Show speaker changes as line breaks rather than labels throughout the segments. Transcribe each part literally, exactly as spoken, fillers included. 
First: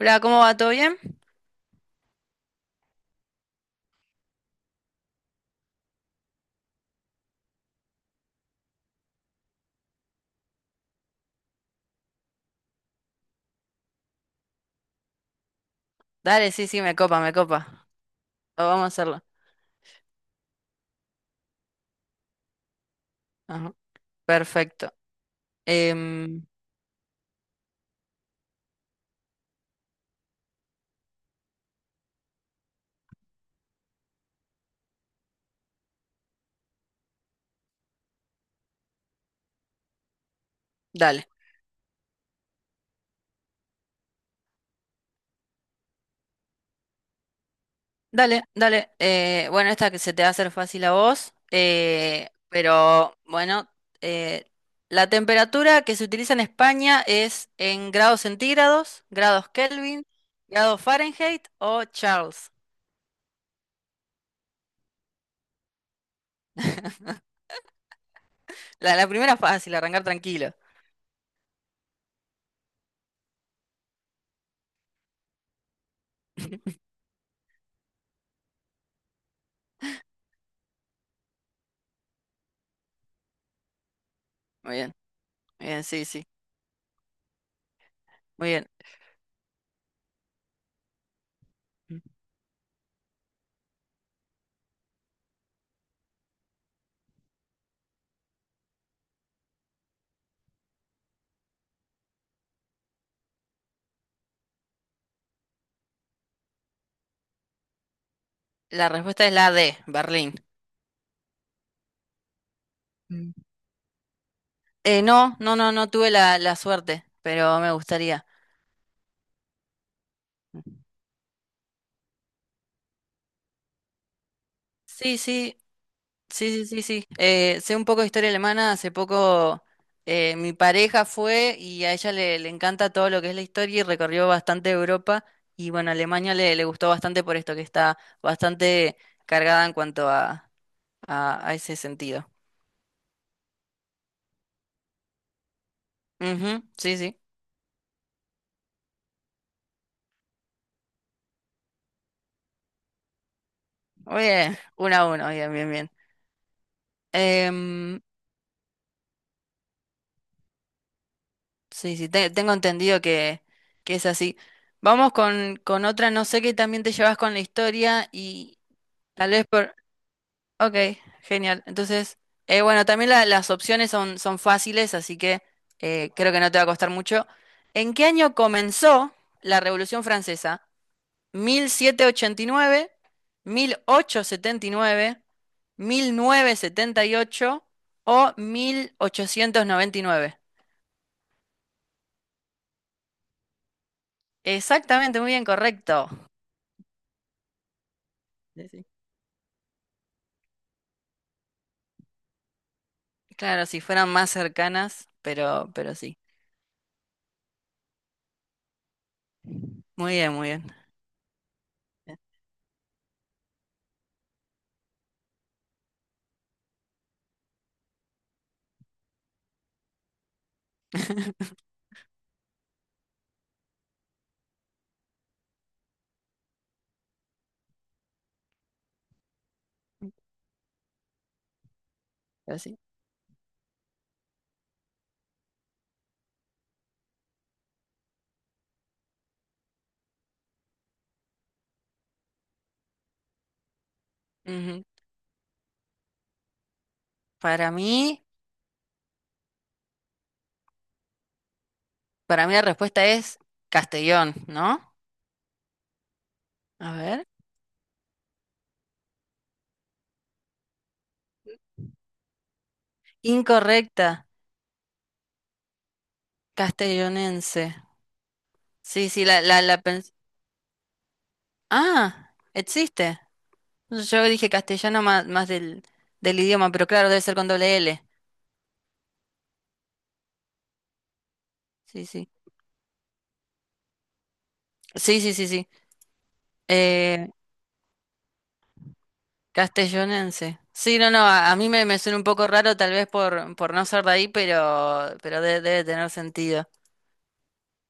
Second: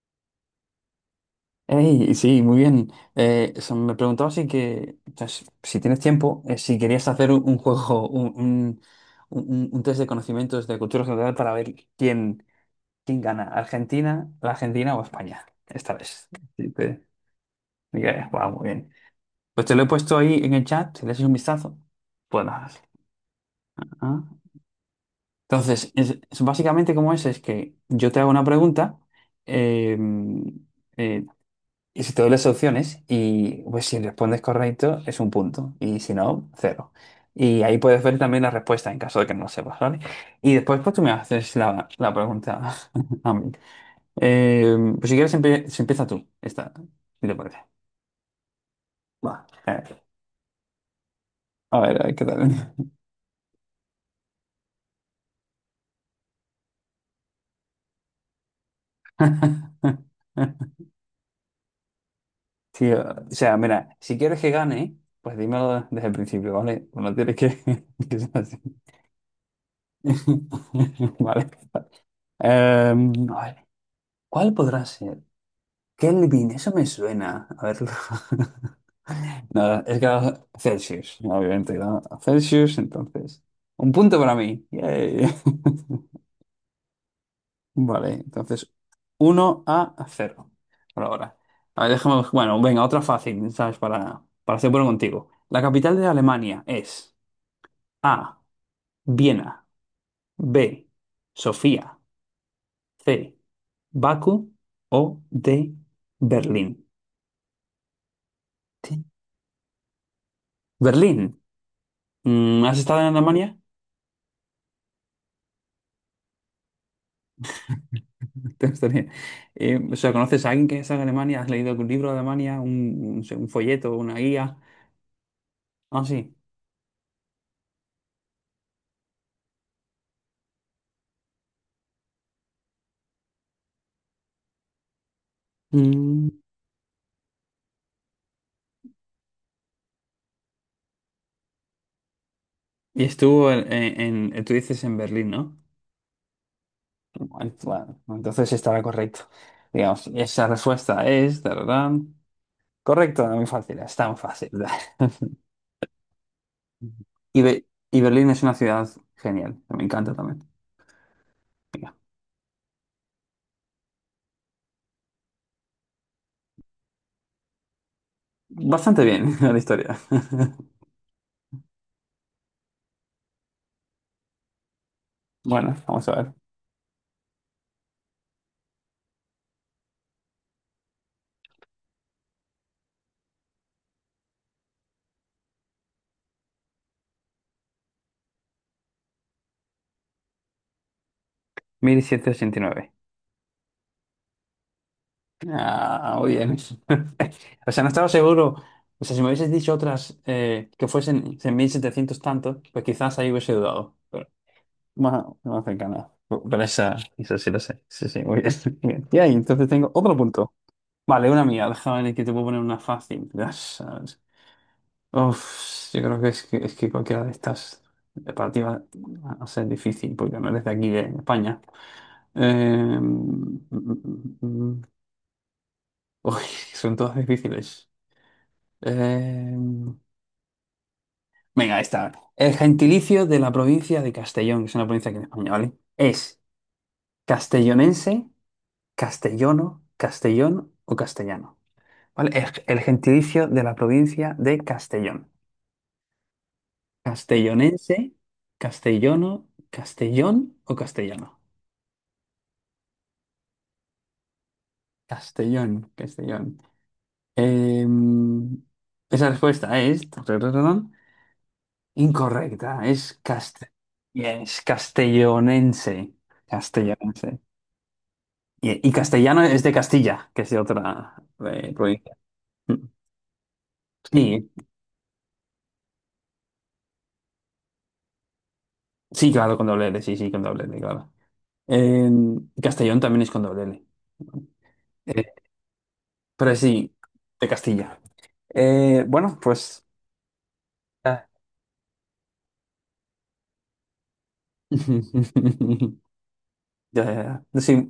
Hola, ¿cómo va? ¿Todo bien?
Ey, sí, muy bien. Eh, so- me preguntaba si que, o sea, si si tienes tiempo, eh, si querías hacer un, un juego, un, un, un- un test de conocimientos de cultura general para ver quién, quién gana, Argentina, la Argentina o España, esta vez.
Dale, sí,
Sí,
sí, me
te-
copa, me copa.
dije: "Guau, muy
Ah, vamos a
bien."
hacerlo.
Pues te lo he puesto ahí en el chat, si le echas un vistazo. Puedes.
Ajá,
Ah.
perfecto.
Entonces, es- es
Em,
básicamente como es, es que yo te hago una pregunta. eh, eh, Y si te doy las opciones y pues si respondes correcto es un punto y si no, cero. Y ahí puedes ver también la respuesta en caso de que no lo sepas, ¿vale? Y después pues tú me
dale,
haces la, la pregunta a mí. Eh, pues si quieres empie- se empieza tú, esta, si te parece.
dale, dale.
Va.
Eh, bueno,
Eh,
esta que se te va a hacer fácil a vos,
A ver, a ver qué
eh,
tal.
pero bueno, eh, la temperatura que se utiliza en España es en grados centígrados, grados Kelvin, grados Fahrenheit o Charles.
Sí, o sea, mira, si quieres que gane, pues dímelo desde el principio, ¿vale? No tienes que, que ser así.
La, la primera fácil, arrancar tranquilo.
Vale. Em, a ver. ¿Cuál podrá ser? Kelvin, eso me suena. A ver. Nada, es que era Celsius, obviamente, ¿no? Celsius, entonces. Un punto para mí.
Muy bien,
Yay.
muy bien, sí, sí,
Vale,
muy bien.
entonces uno a cero. Por ahora. A ver, déjame. Bueno, venga, otra fácil, ¿sabes? Para, para ser bueno contigo. La capital de Alemania es: A. Viena. B. Sofía. C. Bakú. O D. Berlín.
La
Ti-
respuesta es la D, Berlín.
Berlín. Mm, ¿Has estado en Alemania?
Eh, no, no, no, no tuve la, la suerte, pero me gustaría.
Te gustaría. Eh, o sea, ¿conoces a alguien que es de Alemania? ¿Has leído algún libro de Alemania? ¿Un, un- un folleto, una guía?
Sí, sí,
Ah, sí.
sí, sí, sí, sí. Eh, sé un poco de historia alemana. Hace poco eh, mi pareja fue y a ella le, le encanta todo lo que es la historia y recorrió bastante Europa. Y bueno,
Mm.
Alemania le, le gustó bastante por esto, que está bastante cargada en cuanto a, a, a ese sentido.
Y estuvo en, en- en- tú dices en Berlín, ¿no?
Ujú, sí, sí.
Bueno, bueno, entonces estará correcto. Digamos, esa respuesta es... tararán, correcto, muy fácil, es tan
Muy
fácil.
bien, uno a uno, bien, bien, bien.
Y, Be- y
Em,
Berlín es una ciudad genial, me encanta también. Venga.
Sí, sí, te- tengo entendido que, que es así. Vamos con, con otra, no sé qué también te llevas con la historia y
Bastante
tal
bien
vez
la
por...
historia.
Ok, genial. Entonces, eh, bueno, también la- las opciones son, son fáciles, así que
Bueno, vamos
eh,
a
creo
ver.
que no te va a costar mucho. ¿En qué año comenzó la Revolución Francesa? Mil mil mil setecientos ochenta y y nueve, nueve, ochocientos setenta y nueve, mil novecientos setenta y ocho o mil ochocientos noventa y nueve.
Mil setecientos ochenta y nueve.
Exactamente, muy bien, correcto.
Ah, muy bien. O sea, no estaba seguro.
Sí, sí.
O sea, si me hubieses dicho otras eh, que fuesen en mil setecientos tantos, pues quizás ahí hubiese
Claro, si
dudado.
fueran
Pero
más cercanas,
más, más
pero, pero
cercana.
sí.
Pero esa, esa sí lo sé. Sí, sí, muy bien. Bien. Y ahí, entonces tengo
Muy
otro
bien, muy
punto.
bien.
Vale, una mía. Déjame ver que te puedo poner una fácil. Ya sabes. Uf, yo creo que es que, es que cualquiera de estas para ti va a ser difícil porque no eres de aquí, de España. Eh, mm, mm, mm, mm. mm. Uy, son todas difíciles. Eh, Venga, esta. El
Pero sí.
gentilicio de la provincia de Castellón, que es una provincia aquí en España, ¿vale?, es castellonense, castellono, castellón o castellano. ¿Vale? El, el gentilicio de la provincia de
Ujú.
Castellón.
Para
Castellonense,
mí,
castellono, castellón o castellano.
para mí la respuesta es Castellón, ¿no?
Castellón, Castellón.
A ver.
Eh, Esa respuesta es tarararán, incorrecta. Es cast-
Incorrecta,
yes, castellonense. Castellonense.
castellonense.
Y, y
Sí, sí, la,
castellano
la,
es de
la pens-
Castilla, que es de otra eh, provincia.
Ah, existe. Yo dije
Sí,
castellano más, más del, del idioma, pero claro, debe ser con doble L.
sí, claro, con doble L, sí, sí, con doble L, claro.
Sí, sí.
En Castellón también es con doble L.
Sí,
Eh,
sí, sí, sí.
pero sí,
Eh,
de Castilla. Eh, bueno, pues...
Castellonense. Sí, no, no,
Ah.
a, a mí me, me suena un poco raro tal vez por, por no ser de ahí, pero, pero de- debe tener sentido.
Ya, ya, ya. Sí,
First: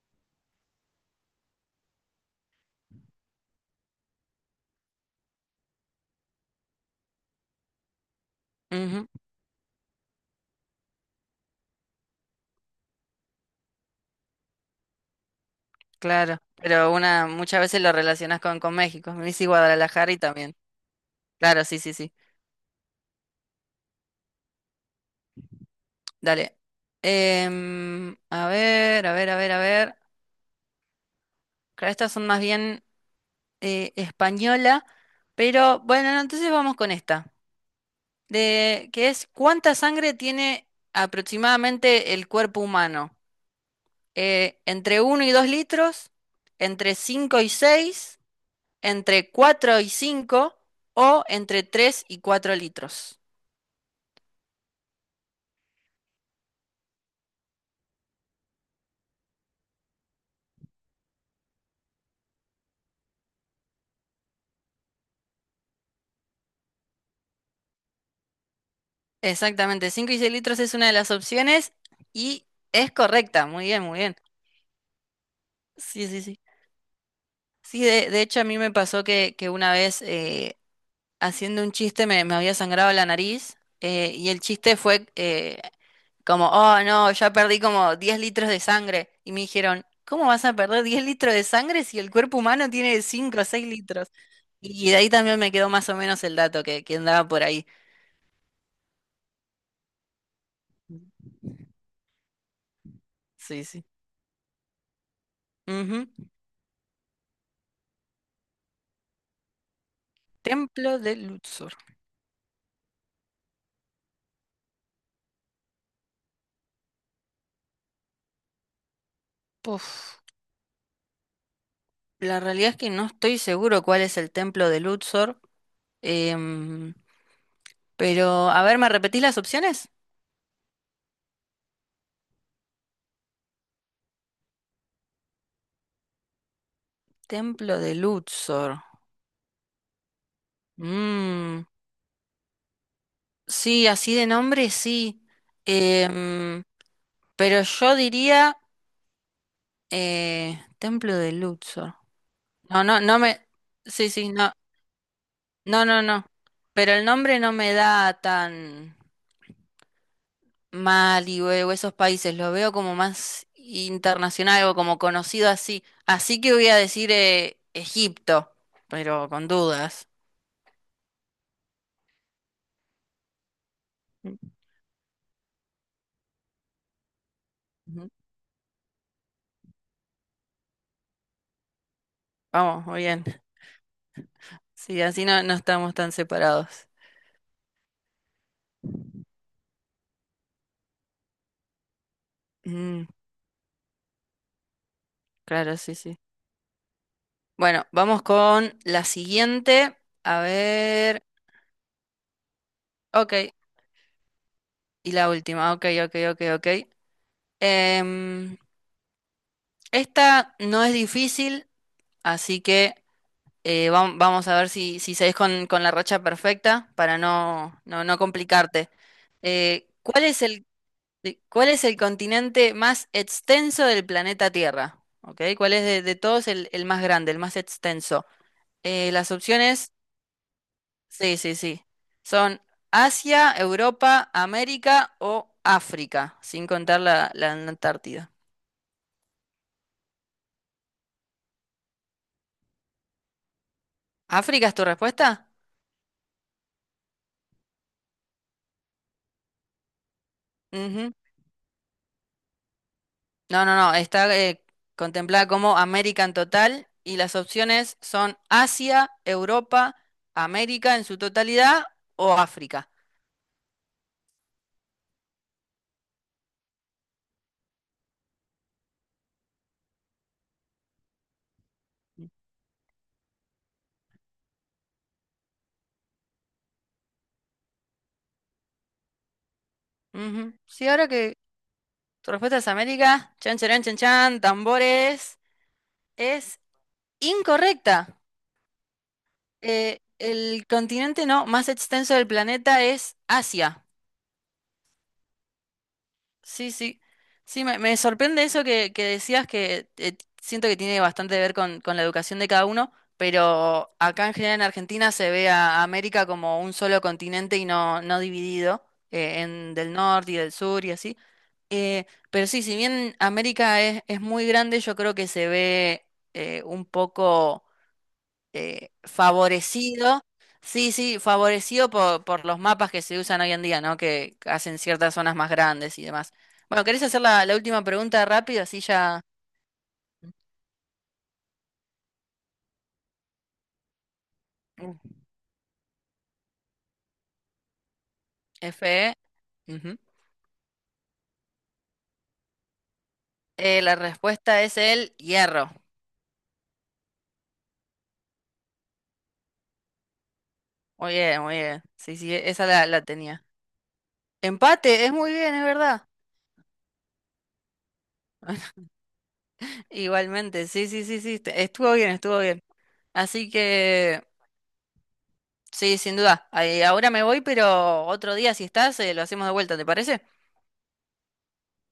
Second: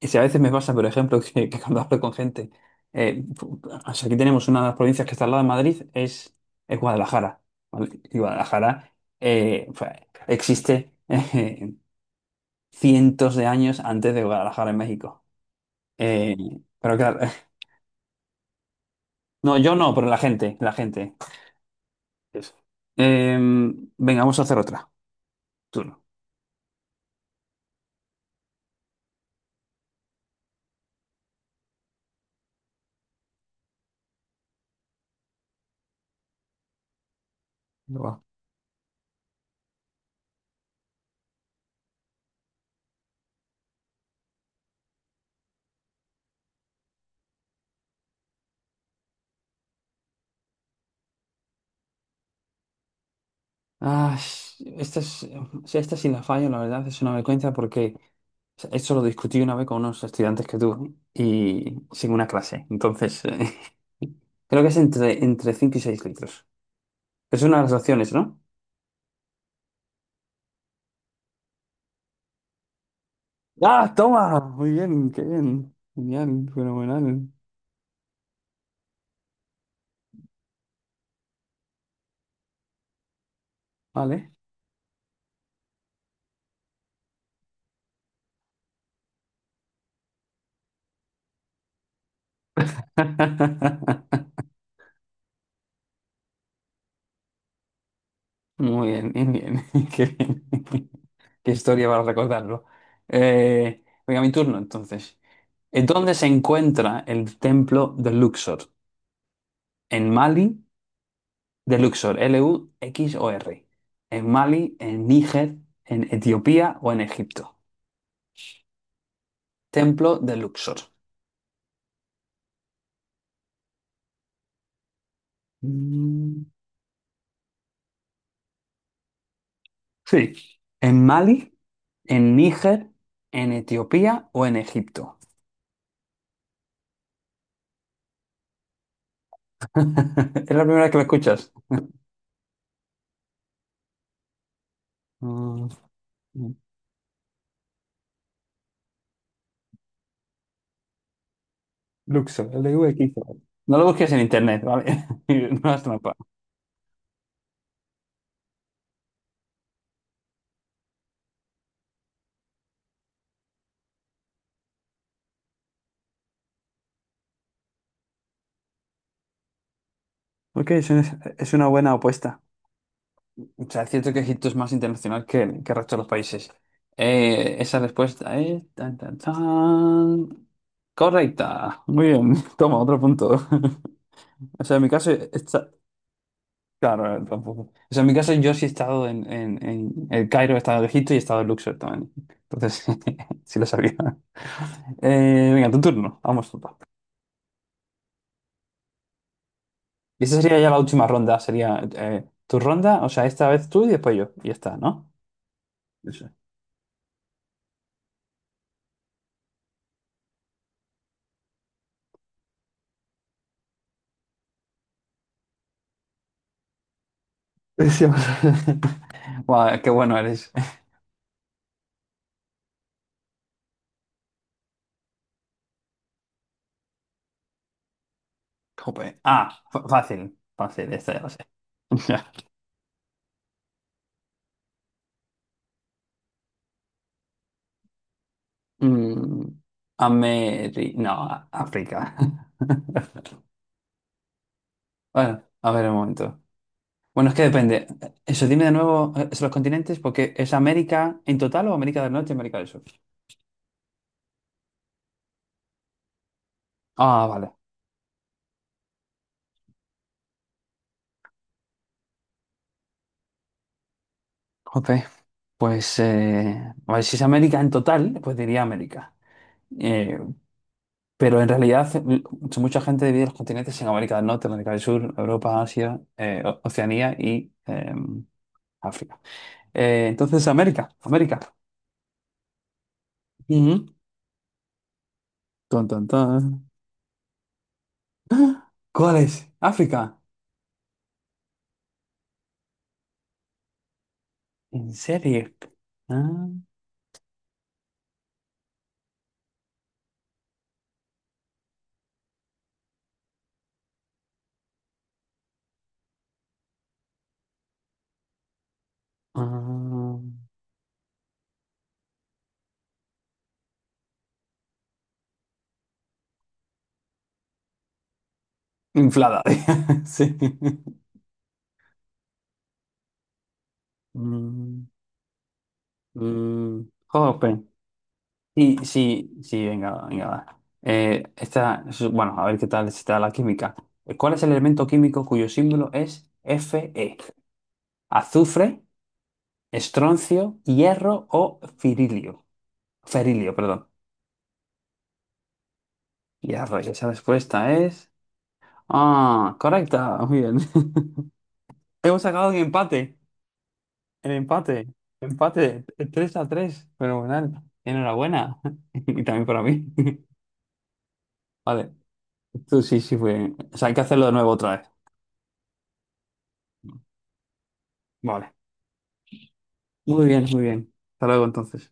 y si a veces me pasa, por ejemplo, que, que cuando hablo con gente, eh, pu- o sea, aquí tenemos una de las provincias que está al lado de Madrid, es, es Guadalajara, ¿vale? Y Guadalajara
Ujú,
eh, fue- existe cientos de años antes de Guadalajara en México. Eh,
claro, pero
pero claro,
una muchas veces lo relacionas con, con México. Me dice
no, yo no, pero
Guadalajara
la
y
gente,
también.
la gente.
Claro, sí, sí, sí.
Eso. Eh, Venga, vamos a hacer otra. Turno.
Dale. Em, a ver, a ver, a ver, a ver. Claro, estas son más bien eh, española, pero bueno, no, entonces vamos con esta.
Va.
De, que es ¿cuánta sangre tiene aproximadamente el cuerpo humano? Eh, entre uno y dos litros, entre cinco y seis, entre cuatro y cinco o entre tres y cuatro litros.
Ah, esta es... si esta sí la fallo, la verdad, es una vergüenza porque o sea, esto lo discutí una vez con unos estudiantes que tuve y sin una clase. Entonces, eh, creo que es entre, entre cinco y seis litros. Es una de las opciones, ¿no?
Exactamente, cinco y seis litros es una de las opciones y es correcta. Muy bien,
¡Ah,
muy bien.
toma! Muy bien, qué bien.
Sí, sí, sí.
Genial, fenomenal.
Sí, de, de hecho a mí me pasó que, que una vez eh, haciendo un chiste me, me había sangrado la nariz eh, y
Vale.
el chiste fue, eh, como, oh no, ya perdí como diez litros de sangre. Y me dijeron, ¿cómo vas a perder diez litros de sangre si el cuerpo humano tiene cinco o seis litros? Y de ahí también me quedó más o menos el dato que, que andaba por ahí.
Muy bien, bien, bien. Qué bien. Qué historia para recordarlo.
Sí,
Eh,
sí.
venga, mi turno entonces. ¿En
Ujú.
¿Dónde se encuentra el templo de Luxor? ¿En Mali?
Templo de Luxor.
De Luxor, L-U-X-O-R. ¿En Mali, en Níger, en Etiopía o en Egipto?
Puf.
Templo de Luxor.
La realidad es que no estoy seguro cuál es el templo de Luxor.
Mm,
em, pero, a ver, ¿me repetís las opciones?
sí. ¿En Mali, en Níger, en Etiopía o en Egipto?
Templo de Luxor.
Es la primera vez que lo escuchas.
Mm, Sí, así de nombre, sí.
Mm.
Em, pero yo diría eh, Templo de Luxor.
Luxor,
No, no, no
L V X O.
me...
No lo
Sí,
busques en
sí, no.
internet, ¿vale? No hagas
No, no,
trampa.
no. Pero el nombre no me da tan Mali o o esos países. Lo veo como más internacional o como conocido así. Así que voy a decir eh, Egipto, pero con dudas.
Ok, es, un- es una buena apuesta. O sea, es cierto que
Mm,
Egipto es más internacional que, que el resto de los países. Eh, esa
ujú.
respuesta es... tan, tan, tan. Correcta. Muy bien. Toma,
Vamos, muy
otro
bien.
punto. O sea, en mi
Sí,
caso...
así no, no
está...
estamos tan separados.
Claro, eh, tampoco. O sea, en mi caso yo sí he estado en, en, en el Cairo, he estado en Egipto y he estado en Luxor también. Entonces,
Mm,
sí lo sabía. Eh, venga,
claro,
tu
sí, sí.
turno. Vamos, tú.
Bueno, vamos con la siguiente.
Y esa
A
sería ya la última
ver.
ronda, sería eh, tu ronda, o sea,
Ok.
esta vez tú y después yo. Y ya está, ¿no?
Y la última. Ok, ok,
Eso.
ok, ok. Em, Esta no es difícil, así que eh, vam- vamos a ver si, si seguís con, con la racha perfecta para no, no, no
Decíamos.
complicarte.
Guau, qué
Eh,
bueno
¿cuál es
eres.
el, de- cuál es el continente más extenso del planeta Tierra? ¿Ok? ¿Cuál es de, de todos el, el más grande, el más extenso? Eh,
Jope.
las
Ah, fa-
opciones
fácil, fácil, esta ya lo
sí,
sé.
sí, sí,
Ya.
son Asia, Europa, América o África, sin contar la, la Antártida.
Mm, Ameri... No, a- África.
¿África es tu respuesta?
Bueno, a ver un momento. Bueno, es que depende. Eso, dime de nuevo eh, los continentes, porque es
Ujú.
América en total o América del Norte y América del Sur.
No, no, no. Está eh, contemplada como América en total y
Ah,
las
vale.
opciones son Asia, Europa, América en su totalidad o África.
Jope. Pues, eh, a ver, si es América en total, pues diría América. Eh, pero en realidad l- mucha gente divide los continentes en América del Norte, América del Sur, Europa, Asia, eh, O- Oceanía y eh, África. Eh, entonces,
Ujú.
América,
Sí, ahora que
América.
tu respuesta es América, chan, chan,
Ujú.
chan, chan, tambores,
Ton, ton, ton.
es incorrecta.
¡Ah! ¿Cuál es?
Eh,
África.
el continente no, más extenso del planeta es Asia.
¿En serio? Ah,
Sí, sí. Sí, me, me sorprende eso que, que decías que eh, siento que tiene bastante que ver con, con la educación de cada uno, pero acá en general en Argentina se ve a América como un solo continente y no, no dividido eh, en del
ah.
norte y del sur y así. Eh, pero sí, si bien América es, es muy grande, yo creo que se ve eh, un poco eh,
Inflada.
favorecido,
Sí.
sí, sí, favorecido por, por los mapas que se usan hoy en día, ¿no? Que hacen
Mm,
ciertas zonas más grandes y demás.
mm.
Bueno, ¿querés hacer la,
Jope.
la última pregunta rápido?
Sí,
Así ya.
sí, sí, venga, venga, va. Eh, esta, es- bueno, a ver qué tal está la química. ¿Cuál es el elemento
Mm.
químico cuyo símbolo es Fe? ¿Azufre,
F E. Ujú.
estroncio, hierro o firilio? Ferilio,
Eh,
perdón.
la respuesta es el hierro.
Hierro, y esa respuesta es... Ah, correcta, muy bien.
Muy bien, muy bien. Sí,
Hemos
sí,
sacado
e-,
un
esa la, la
empate,
tenía.
el empate,
Empate, es muy bien, es
empate,
verdad.
tres a tres, fenomenal. Enhorabuena, y también para mí.
Igualmente, sí, sí, sí, sí. te- Estuvo
Vale,
bien, estuvo bien.
tú sí, sí
Así
fue. O sea, hay que
que,
hacerlo de nuevo otra vez.
sí, sin duda. Ahí, ahora me voy, pero otro
Vale.
día, si estás, eh, lo hacemos de vuelta, ¿te parece?
Muy bien, muy bien. Hasta luego entonces.